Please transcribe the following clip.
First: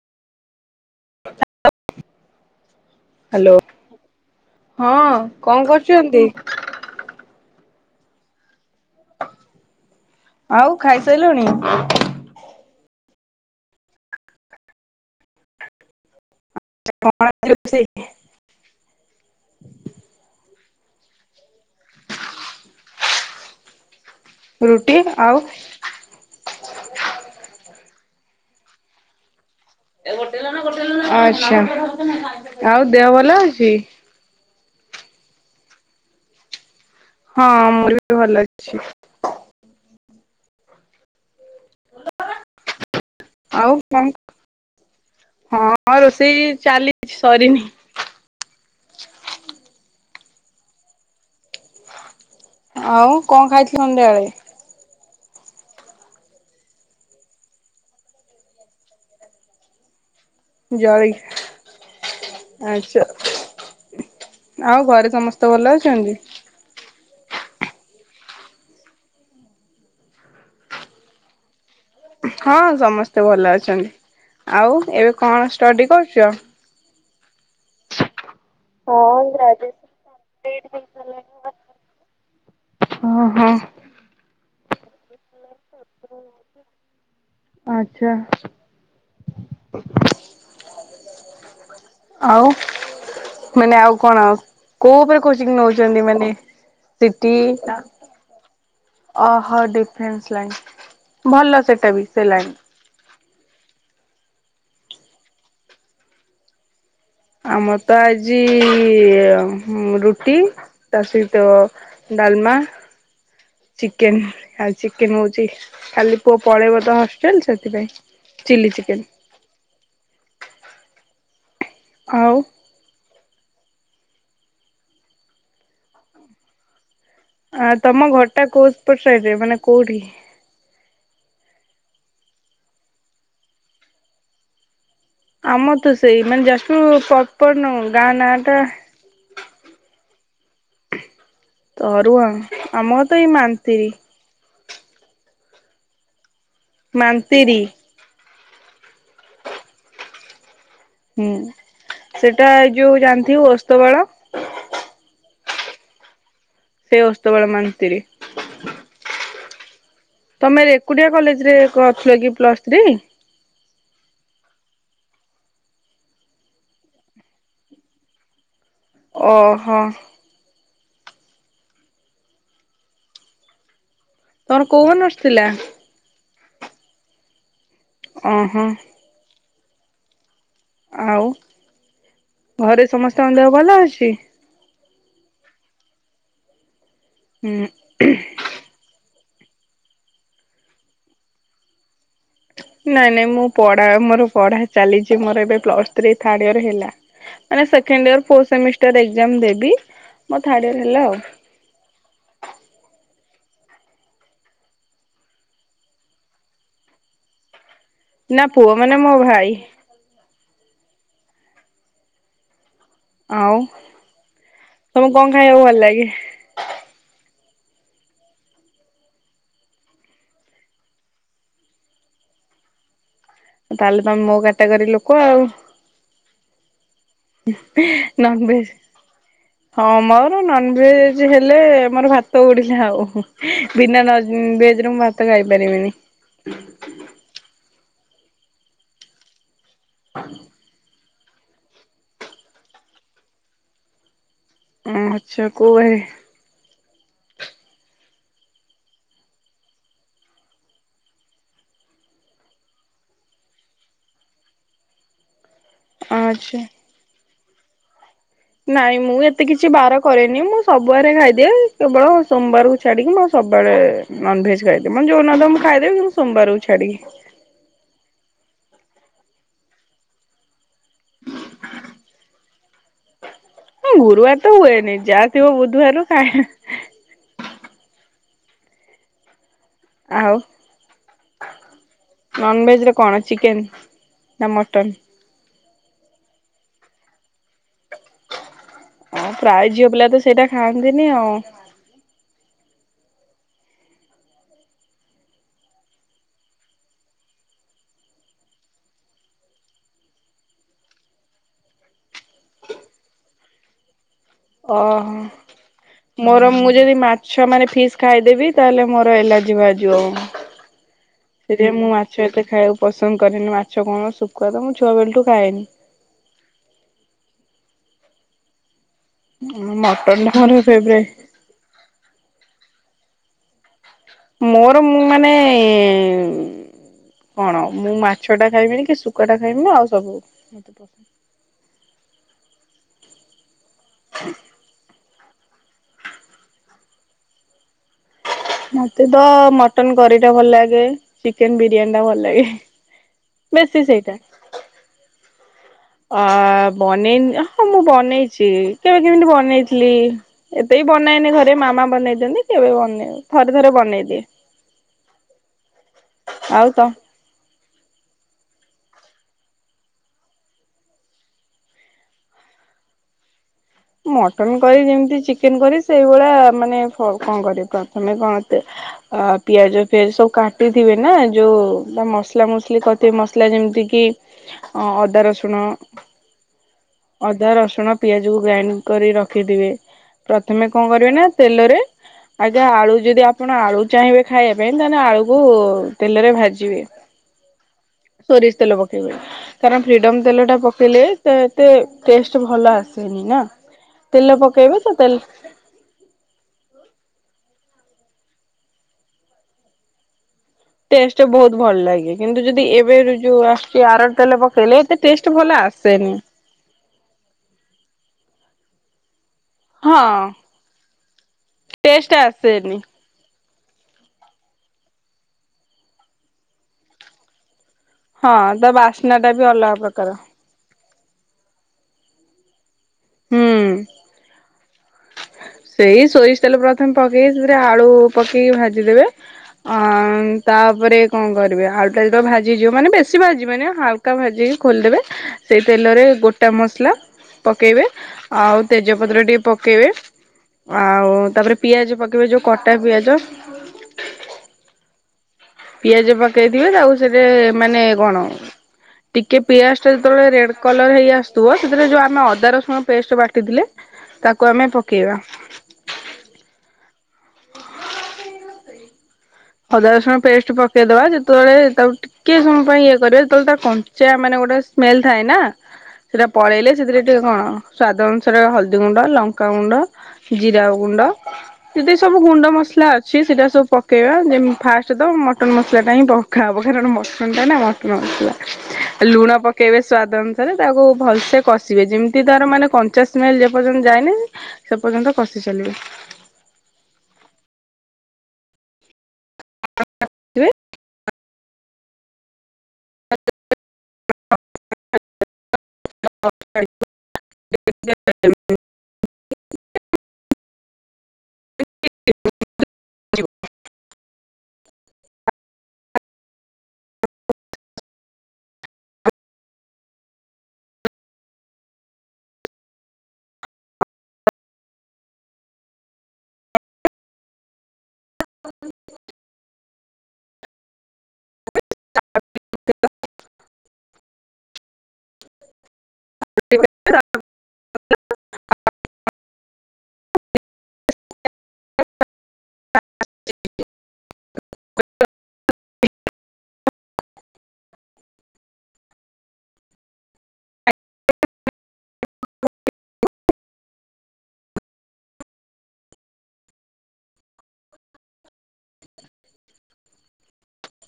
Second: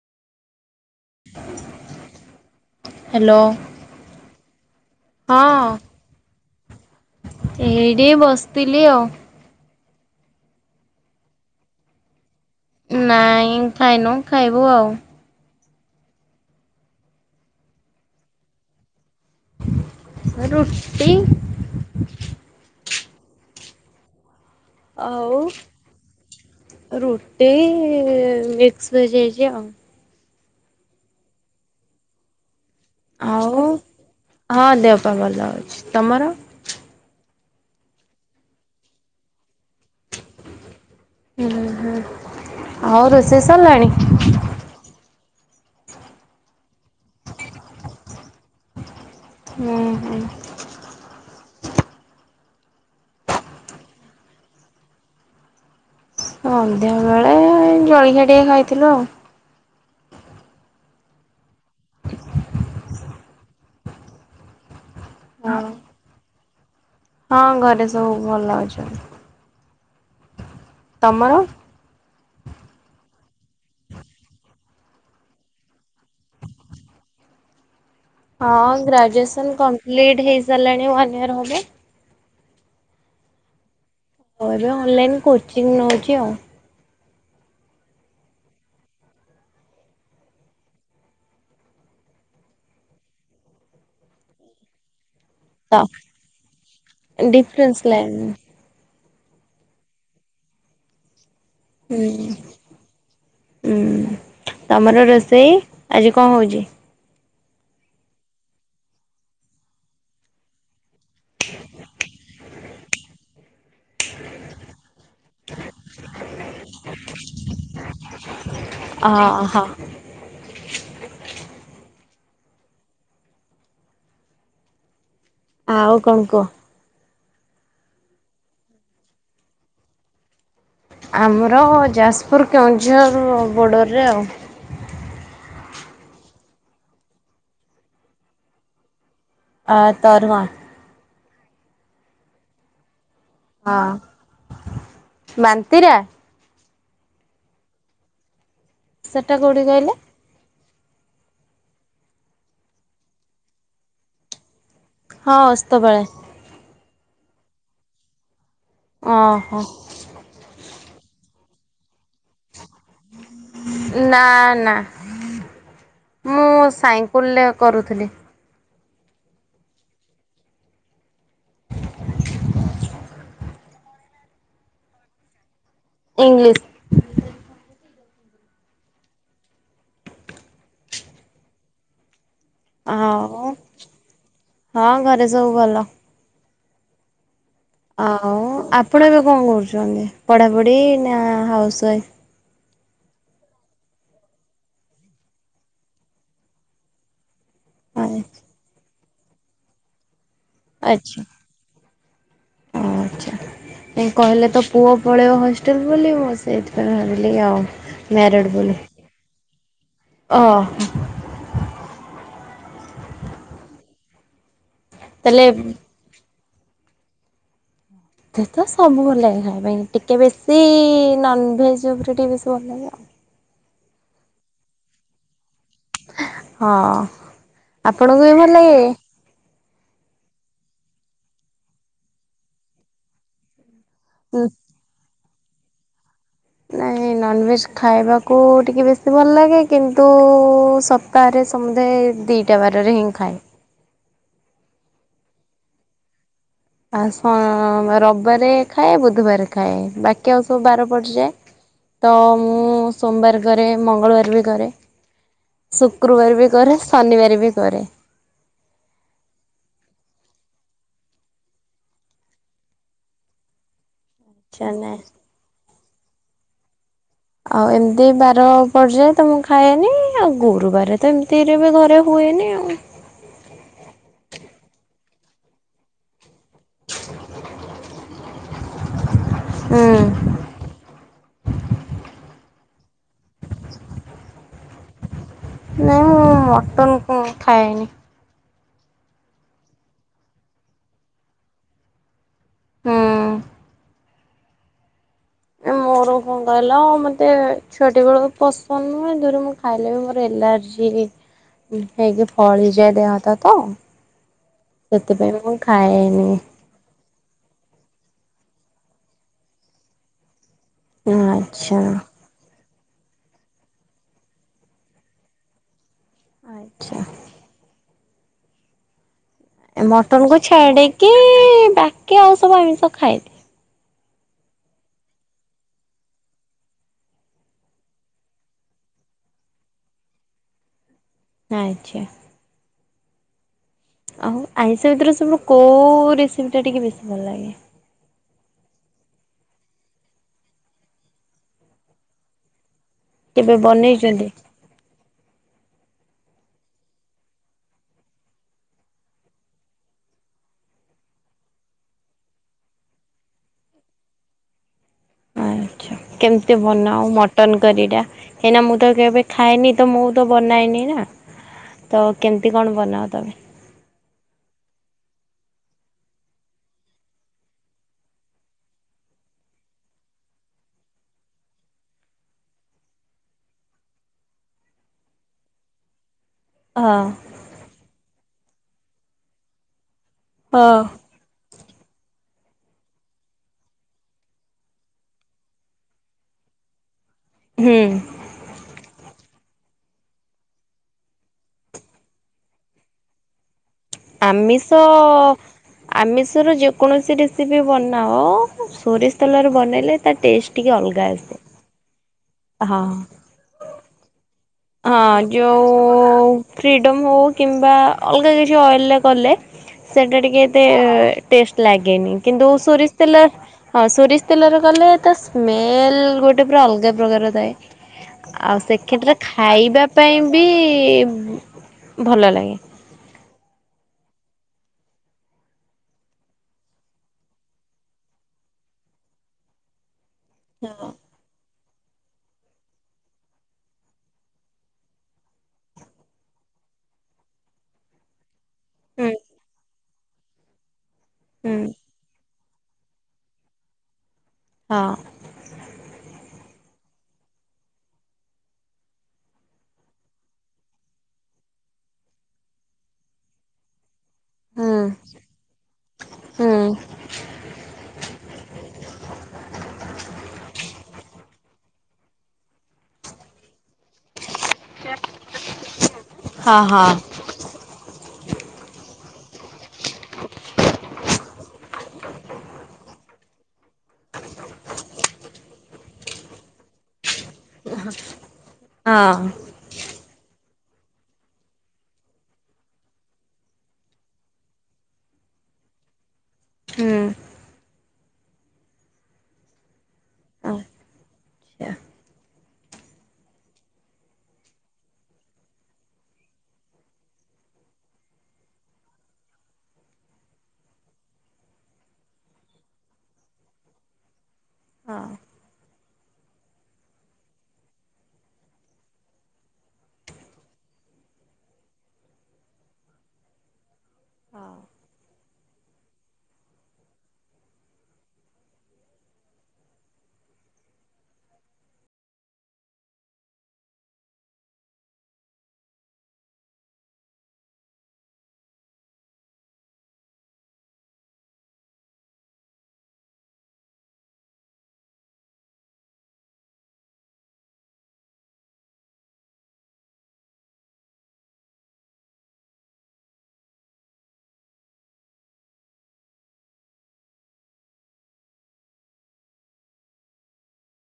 Hello ହଁ କଣ କରୁଛନ୍ତି? ଏଇଠି ବସିଥିଲି ଆଉ। ଆଉ ଖାଇସାଇଲୁଣି? ନାଇଁ ଖାଇନୁ ଖାଇବୁ ଆଉ। କଣ ସେ ରୁଟି ଆଉ ରୁଟି ମିକ୍ସିଭେଜ ହେଇଚି ଆଉ। ଆଚ୍ଛା ଆଉ ଦେହ ଭଲ ଆଉ ଅଛି? ହଁ ଦେହ ପା ଭଲ ଅଛି। ତମର? ହଁ ମୋର ବି ଭଲ ଅଛି। ହୁଁ ହୁଁ ଆଉ ରୋଷେଇ ଆଉ କଣ ସାରିଲାଣି? ହଁ ରୋଷେଇ ଚାଲିଛି ସରିନି। ହୁଁ ହୁଁ। ଆଉ କଣ ଖାଇଥିଲ ସନ୍ଧ୍ୟା ବେଳେ? ସନ୍ଧ୍ୟା ବେଳେ ଜଳଖିଆ ଟିକେ ଖାଇଥିଲୁ ଆଉ। ଜଳି ଆଚ୍ଛା ଆଉ ଘରେ ସମସ୍ତେ ହଁ ଭଲ ଅଛନ୍ତି? ହଁ ଘରେ ସବୁ ଭଲ ଅଛନ୍ତି। ତମର? ହଁ ସମସ୍ତେ ଭଲ ଅଛନ୍ତି ଆଉ ଏବେ କଣ ଷ୍ଟଡ଼ି କରୁଛ? ହଁ ଗ୍ରାଜୁଏସନ କମ୍ପ୍ଲିଟ ହେଇସାରିଲାଣି ୱାନ ଇୟର ହେବ। ହଁ ହଁ। ସରିବ ହେଲେ ମୁଁ କୋଚିଂ ଯାଉଛି ଆଉ। ଆଚ୍ଛା। ଆଉ ମାନେ ଆଉ କଣ କୋଉ ଉପରେ କୋଚିଂ ତ ନୋଉଛନ୍ତି ମାନେ ସିଟି ଡିଫରେନ୍ସ ଲାଇନ୍ ଓହୋ ଡିଫେନ୍ସ ଲାଇନ୍ ଭଲ ସେଟା ବି ହୁଁ ସେ ଲାଇନ୍ ହୁଁ ତମର ରୋଷେଇ ଆଜି କଣ ହୋଉଛି? ଆମର ତ ଆଜି ରୁଟି ଟା ସହିତ ଡାଲମା ଚିକେନ ଆଉ ଚିକେନ ହୋଉଛି କାଲି ପୁଅ ପଳେଇବ ତ ହଷ୍ଟେଲ ସେଥିପାଇଁ। ଚିଲି ଚିକେନ ଅହ। ଆଉ ଆଉ କଣ କୁହ? ଆ ତମ ଘରଟା କୋପଟ ସାଇଡରେ ମାନେ କୋଉଠି? ଆମର ଯାଜପୁର କେଉଁଝର ବୋର୍ଡ଼ରରେ ଆଉ। ଆମ ତ ସେଇ ମାନେ ଯାଜପୁର ପପର ନୁହୁଁ ଗାଁ ନାଁ ଟା ଆତରୁଆ ତରୁଆ ଆମ ତ ଏଇ ମାନ୍ତିର। ମାନ୍ତିରା? ମାନ୍ତିରି। ସେଟା କୋଉଠି କହିଲେ? ହୁଁ ସେଟା ଏ ଯୋଉ ଜାଣିଥିବେ ଓସ୍ତିପାଳ? ହଁ ଓସ୍ତପାଳ। ଓସ୍ତପାଳ ମନ୍ତିରୀ। ହଁ ହଁ। ତମେ ରେକୁଟିଆ କଲେଜ ରେ କରିଥିଲ କି ପ୍ଲସ ଥ୍ରୀ। ନା ନା। ମୁଁ ସାଇଙ୍କୁଲରେ କରୁଥିଲି। ଓହୋ। [inaudible] ତମର କୋଉ ଅନର୍ଷ ଥିଲା? ଇଂଲିଶ। ଓ ହୋ। ଆଉ ଘରେ ସମସ୍ତଙ୍କ ଆଉ ଦେହ ଭଲ ଅଛି? ହଁ ଘରେ ସବୁ ଭଲ। ହୁଁ। ଆଉ ଆପଣ ଏବେ କଣ କରୁଚନ୍ତି ପଢାପଢି ନା ହାଉସ ୱା ନାଇଁ ନାଇଁ ମୁଁ ପ ମୋର ପଢା ଚାଲିଚି ମୋର ଏବେ ପ୍ଲସ ଥ୍ରୀ ଥାଡ ଇୟର ହେଲା। ମାନେ second year four semester exam ଦେବୀ ମୋର ଥାଡ୍ ଇୟର ହେଲା ଆଉ। ଓ। କହିଲେ ତ ପୁଅ ପଳେଇବ ହଷ୍ଟେଲ ବୋଲି ମୁଁ ସେଇଥିପାଇଁ ଭାବିଲି ଆଉ। ନା ପୁଅ ମାନେ ମୋ ଭାଇ। ଓ। ଆଉ ତମକୁ କଣ ତାହେଲେ ଖାଇବାକୁ ଭଲ ଲାଗେ? ଏତେ ତ ସବୁ ଭଲ ଲାଗେ ଖାଇବା ପାଇଁ, ଟିକେ ବେଶୀ ନନଭେଜ୍ ଉପରେ ଟିକେ ବେଶୀ ଭଲ ଲାଗେ ଆଉ। ତାହେଲେ ତମେ ମୋ କାଟାଗୋରୀ ଲୋକ ଆଉ। ହଁ ଆପଣଙ୍କୁ ବି ନନ ଭଲ ଭେଜ ଲାଗେ? ହଁ ମୋର ନନଭେଜ ହେଲେ ଆମର ଭାତ ଉଡିଲା ଆଉ ବିନା ଭେଜରେ ମୁ ଭାତ ଖାଇ ପାରିବିନି। ନାଇଁ ନନଭେଜ ଖାଇବାକୁ ଟିକେ ବେଶୀ ଭଲ ଲାଗେ, କିନ୍ତୁ ସ ତାହରେ ସମୁଦାଏ ଦିଇଟା ବାରରେ ହିଁ ଖାଏ। ଆଚ୍ଛା କୋଉ ବାରେ? ଆ ସୋ ରବିବାରେ ଖାଏ ବୁଧବାର ଖାଏ ବାକି ଆଉ ସବୁ ବାର ପଡିଯାଏ। ତ ମୁଁ ସୋମବାର କରେ ମଙ୍ଗଳବାର ବି କରେ। ଶୁକ୍ରବାର ବି ଆଚ୍ଛା। କରେ ଶନିବାର ବି କରେ। ନାଇଁ ମୁଁ ଏତେ କିଛି ବାର କରେନି, ମୁଁ ସବୁବାରେ ଖାଇଦିଏ କେବଳ ସୋମବାରକୁ ଛାଡିକି ମ ସ ସବୁବେଳେ ନଭେଜ ଆଚ୍ଛା ନାଇଁ। ଖାଇଦେବ ଯୋଉ [unintelligible] ମୁ ଖାଇଦବି କିନ୍ତୁ ସୋମବାରକୁ ଛାଡିକି। ଆଉ ଏମିତି ବାର ପର୍ଯୟ ତ ମୁଁ ଖାଏନି ଆଉ ଗୁରୁବାର ଏ ଏମିତିରେ ବି ଘରେ ହୁଏନି ଆଉ। ହଁ ଗୁରୁବାର ତ ହୁଏନି ଯାହା ଥିବ ବୁଧବାରରୁ କାଁ ହୁଁ ଆଉ ନନ‌ଭେଜ୍ କଣ ଚିକେନ ନା ମଟନ? ନାଇଁ ମୁଁ ମଟନ କଣ ଖାଏନି। ଆଉ ପ୍ରାୟେ ଝିଅ ପିଲା ତ ସେଇଟା ଖାଆନ୍ତିନି ଆଉ। ହୁଁ। ହ ମୋର ଥିଲା ଆଉ ମତେ ଛୁଆଟି ବେଳକୁ ପସନ୍ଦ ନୁହେଁ ଧୁଇରେ ମୋର ମୁ ଖାଇଲେ ବି ମୋର ଏଲାର୍ଜି ହେଇକି ଫଳି ହେଇଯାଏ ଦେହଟା ତ। ଓହୋ ସେଥିପାଇଁ ମୁଁ ଖାଏନି। ମୋର ମୁଁ ଯଦି ମାଛ ମାନେ ଫିସ୍ ଖାଇଦେବି ତାହେଲେ ମୋର ଏଲାର୍ଜି ବାହାରଯିବ ଆଉ ଆଚ୍ଛା ସେଥିପାଇ ମୁଁ ମାଛ ଏତେ ଖାଇବାକୁ ପସନ୍ଦ କରେନି ମାଛ କଣ ଶୁଖୁଆ ତ ମୁଁ ଛୁଆବେଳଠୁ ଖାଏନି। ଆଚ୍ଛା। ମଟନ୍ ମଟନ କୁ ଟା ମୋର ଛାଡେକି ଫେବରାଇଟ୍ ବାକି ଆଉ ସବୁ ଆମିଷ ଖାଏ। ମୋର ମୁଁ ମାନେ ଏ କଣ ମୁଁ ମାଛ ଟା ଖାଇବିିନି କି ଶୁଖୁଆ ଟା ଖାଇବିନି ଆଉ ସବୁ ଆଚ୍ଛା। ଆଉ ଆଇଁଷ ଭିତରୁ ସବ କୋଉଁ ରେସିପିଟା ଟିକେ ବେଶୀ ଭଲ ଲାଗେ? ମତେ ତ ମଟନ କରି ଟା ଭଲ ଲାଗେ ଚିକେନ ବିରିୟାନୀ ଟା ଭଲ ଲାଗେ। କେବେ ବେଶୀ ସେଇଟା। ବନେଇଛନ୍ତି? ଅ ବନେଇନ ହଁ ମୁଁ ବନେଇଛି କେବେ କେମିତି ବନେଇଥିଲି ଏବେ ବନାଇନି ଘରେ ମାମା ବନେଇ ଦିଅନ୍ତି କେବେ ବନେଇ ଥରେ ଥରେ ବନେଇଦିଏ। କେମତି ଆଉ ତ ବନାଉ ମଟନ୍? କରିଟା ହେଇନା ମୁଁ ତ କେବେ ଖାଏନି ତ ମୁଁ ତ ବନାଏନି ନା। ତ କେମିତି କଣ ବନାଅ ତମେ? ମଟନ କରି ଯେମିତି ଚିକେନ କରି ସେଇଭଳିଆ ମାନେ କଣ କରି ତମେ କଣ ଆ ପିଆଜ ଫିଆଜ ସବୁ କାଟିଥିବେ ନା ଯୋଉ ତା ମସଲା ମସଲି କରିିବେ ମସଲା ଯେମିତି ଅଦା, ରସୁଣ ହଁ ଅଦା, ରସୁଣ, ପିଆଜକୁ ଗ୍ରାଇଣ୍ଡ କରି ରଖିଦିବେ। ପ୍ରଥମେ ହଁ କଣ କରିବେ ନା ତେଲରେ ଆଜ୍ଞା ଆଳୁ ଯଦି ଆପଣ ଆଳୁ ଚାହିଁବେ ଖାଇବା ପାଇଁ ତାହେଲେ ଆଳୁକୁ ତେଲରେ ଭାଜିବେ। ହୁଁ ସୋରିଷ ତେଲ ପକେଇବେ। କାରଣ ଫ୍ରିଡ଼ମ ତେଲଟା ପକେଇଲେ ତ ଏତେ ଟେଷ୍ଟ ଭଲ ଆସେନି ନା। ତେଲ ପକେଇବେ ଆମିଷ ତ ତେଲ ଆମିଷ ର ଯେକୌଣସି ରେସିପି ବାନଓ ସୋରିଷ ତେଲରେ ବନେଇଲେ ତା ଟେଷ୍ଟ। ଟିକେ ଅଲଗା ଟେଷ୍ଟ ଆସେ। ବହୁତ ଭଲ ଲାଗେ କିନ୍ତୁ ଯଦି ହଁ ଏବେଏବେ ଯୋଉ ଆସୁଛି ଆର ତେଲ। ପକେଇଲେ ଏତେ ହଁ ଟେଷ୍ଟ ଭଲ ଆସେନି। ଯୋଉ ଫ୍ରିଡମ ହଉ କିମ୍ବା ଅଲଗା କିଛି ଅଇଲ କଲେ। ହଁ ସେଟା ଟିକେ ଏତେ ଟେଷ୍ଟ ଲାଗେନି କିନ୍ତୁ ସୋରିଷ ତେଲ। ହଁ ସୋରିଷ ତେଲରେ ଗଲେ ତା ସ୍ମେଲ ଗୋଟେ ପୁରା ଅଲଗା ପ୍ରକାର ଥାଏ। ହଁ ଆଉ ତା ସେକ୍ଷେତ୍ରରେ ବାସ୍ନା ଟା ବି ଅଲଗା ଖାଇବା ପ୍ରକାର ପାଇଁ ବି ଭଲ ଲାଗେ। ହୁଁ। ସେଇ ସୋରିଷ ତେଲ ପ୍ରଥମେ ପକେଇକି ସେଥିରେ ଆଳୁ ପକେଇକି ଭାଜିଦେବେ ଅ ତାପରେ କଣ କରିବେ? ଆଳୁ ଟା ଯେତବେଳେ ଭାଜିହଇଯିବ ମାନେ ବେଶୀ ଭାଜିବେନି ହାଲକା ଭାଜି ଖୋଲିଦେବେ। ସେଇ ତେଲରେ ଗୋଟା। ମସଲା ପକାଇବେ। ଆଉ ହୁଁ। ତେଜପତ୍ର ଟିକେ ପକେଇବେ। ଆଉ ହୁଁ ତାପରେ ପିଆଜ ପକେଇବେ ଯେଉଁ କଟା ପିଆଜ ହଁ। ପିଆଜ ପକେଇଥିବେ ତାକୁ ସେଠି ମାନେ କଣ? ଟିକେ ପିଆଜ ଟା ଯେତେବେଳେ ରେଡ କଲର ହେଇ ଆସୁଥିବ ସେରେ ଯୋଉ ଆମେ ଅଦା ରସୁଣ ପେଷ୍ଟ ବାଟିଥିଲେ ତାକୁ ଆମେ ହୁଁ ପକେଇବା। ହୁଁ [inaudible] ଅଦା ରସୁଣ ପେଷ୍ଟ ପକେଇଦବା ଯେତେବେଳେ ତାକୁ ଟିକେ ଇଏ କରିବା ଯେତେବେଳେ ତା କଞ୍ଚା ମାନେ ଗୋଟେ ସ୍ମେଲ ଥାଏ ନା ସେଟା ହଁ ପଳେଇଲେ ହଁ ସେଥିରେ ଟିକେ କଣ ସ୍ୱାଦ ଅନୁସାରେ ହଳଦୀ ଗୁଣ୍ଡ, ଲଙ୍କା ଗୁଣ୍ଡ, ଜିରା ଗୁଣ୍ଡ, ଯେତେ ସବୁ ଗୁଣ୍ଡ ମସଲା ଅଛି ସେଇଟା ସବୁ ପକେଇବା। ଯେତି ଫାଷ୍ଟ ତ ମଟନ୍ ମସଲାଟା ହିଁ ପକା ହବ କାରଣ ନା ମଟନ୍ ହଁ ମସଲାଉ ଲୁଣ ପକେଇବେ ସ୍ଵାଦ ତାକୁ ଭଲସେ କସିବେ ଯେମିତି ତାର ମାନେ ପଚାଶ ମାଇଲ ଯେ ପର୍ଯ୍ୟନ୍ତ ଯାଇନି ସେ ପର୍ଯ୍ୟନ୍ତ କଷିବେ। ଚାଲିବ। ହୁଁ। [inaudible] ସିବେ। ଆଚ୍ଛା [inaudible] [inaudible] [inaudible] ଆଉ। ହ। [inaudible] ଚୁଟି କାଟିବେ ତାପରେ। [inaudible] [inaudible]